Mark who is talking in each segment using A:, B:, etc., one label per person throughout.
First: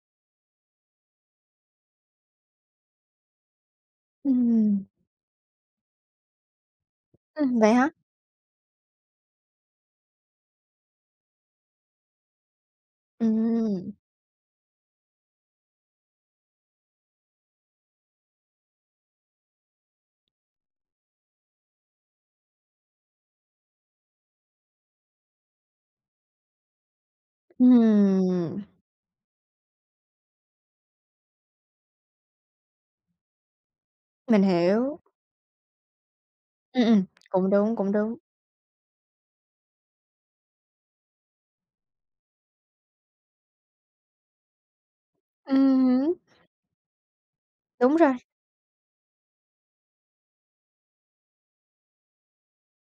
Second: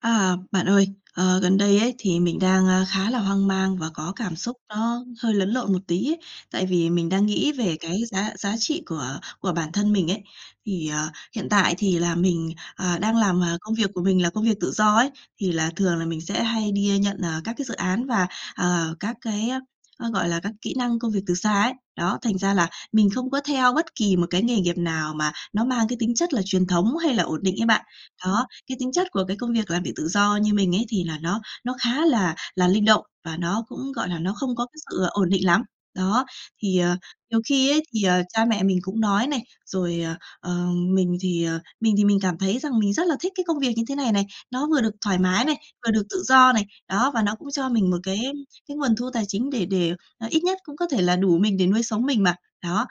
A: À bạn ơi, ờ, gần đây ấy, thì mình, a, đang khá là hoang mang và có cảm xúc
B: Ừm.
A: nó hơi lẫn lộn một tí ấy, tại vì mình đang nghĩ
B: Ừm, vậy
A: về
B: hả?
A: cái giá giá trị của của bản thân mình ấy. Thì, ờ, hiện tại thì là mình, ờ, đang làm, ờ, công việc
B: Ừm.
A: của mình là công việc tự do ấy, thì là thường là mình sẽ hay đi nhận, ờ, các cái dự án và, ờ, các cái gọi là các kỹ năng công việc từ xa ấy, đó, thành ra là mình không có theo bất kỳ một cái nghề nghiệp nào mà nó mang cái tính chất là truyền thống hay là ổn định ấy bạn. Đó,
B: Ừm.
A: cái tính chất của cái công việc làm việc tự do như mình ấy, thì là nó nó khá là là linh động và nó cũng, gọi là, nó
B: Mình
A: không có cái
B: hiểu.
A: sự ổn định lắm. Đó, thì,
B: Ừm,
A: ờ,
B: ừm,
A: nhiều
B: cũng
A: khi
B: đúng,
A: ấy
B: cũng
A: thì,
B: đúng.
A: ờ, cha mẹ mình cũng nói này, rồi, ờ, mình thì, ờ mình thì mình cảm thấy rằng mình rất là thích cái công việc như thế này này. Nó vừa được thoải mái này,
B: Ừm
A: vừa được
B: hửm.
A: tự do này, đó, và nó cũng cho mình một
B: Đúng rồi.
A: cái cái nguồn thu tài chính để để à ít nhất cũng có thể là đủ mình để nuôi sống mình mà, đó.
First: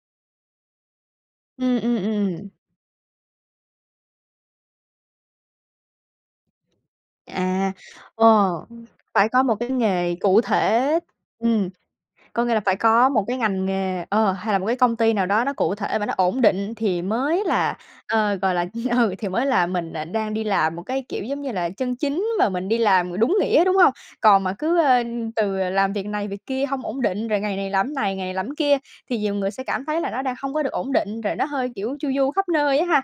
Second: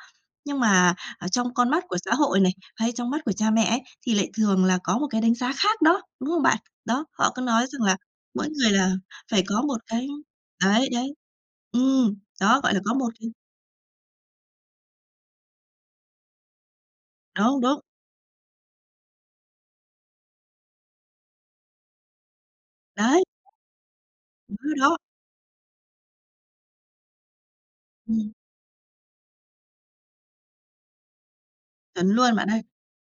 A: Nhưng mà ở trong con
B: Ừm,
A: mắt
B: ừm,
A: của xã hội
B: ừm.
A: này, hay trong mắt của cha mẹ ấy, thì lại thường là có một cái đánh giá khác đó, đúng không bạn? Đó, họ cứ nói
B: À,
A: rằng là mỗi
B: ồ,
A: người là
B: phải
A: phải
B: có một
A: có
B: cái
A: một cái
B: nghề cụ
A: đấy,
B: thể.
A: đấy.
B: Ừm,
A: Ừm.
B: có nghĩa
A: Đó,
B: là
A: gọi
B: phải
A: là có
B: có
A: một
B: một
A: c
B: cái ngành nghề ờ, hay là một cái công ty nào đó nó cụ thể và nó ổn định thì mới
A: Đúng,
B: là,
A: đúng.
B: ờ, gọi là ừ, thì mới là mình đang đi làm một cái, kiểu giống như là, chân chính mà mình đi làm
A: Đấy!
B: đúng nghĩa, đúng hông? Còn mà
A: Đúng rồi
B: cứ,
A: đó!
B: a, từ làm việc này việc kia hông ổn định, rồi ngày này làm cái này, ngày
A: Ừm.
B: này làm cái kia thì nhiều người sẽ cảm thấy là nó đang hông có được ổn định, rồi nó hơi kiểu
A: Chuẩn
B: chu du
A: luôn bạn
B: khắp
A: ơi!
B: nơi á ha?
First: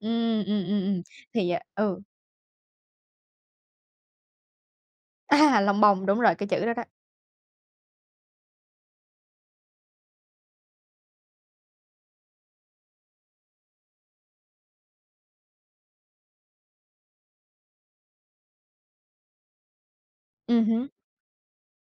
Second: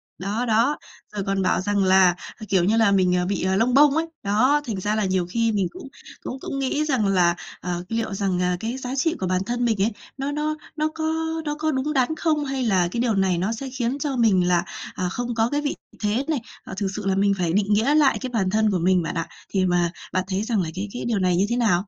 B: Ừm,
A: Đó,
B: ừm,
A: đó!
B: ừm, ừm,
A: Rồi còn
B: thì à
A: bảo rằng
B: ừ.
A: là, kiểu như là, mình, à, bị lông bông ấy! Đó, thành ra là nhiều khi
B: À,
A: mình
B: lông
A: cũng
B: bông, đúng rồi,
A: cũng
B: cái
A: cũng
B: chữ đó đó.
A: nghĩ rằng là, ờ, liệu rằng, à, cái giá trị của bản thân mình ấy, nó nó nó có nó có đúng đắn không hay là cái điều này nó sẽ khiến cho mình là, à, không có cái vị thế này. Ờ, thực sự là mình phải định nghĩa lại cái bản thân của mình bạn ạ. Thì mà bạn thấy rằng
B: Ừm
A: là cái
B: hứm.
A: cái điều này như thế nào?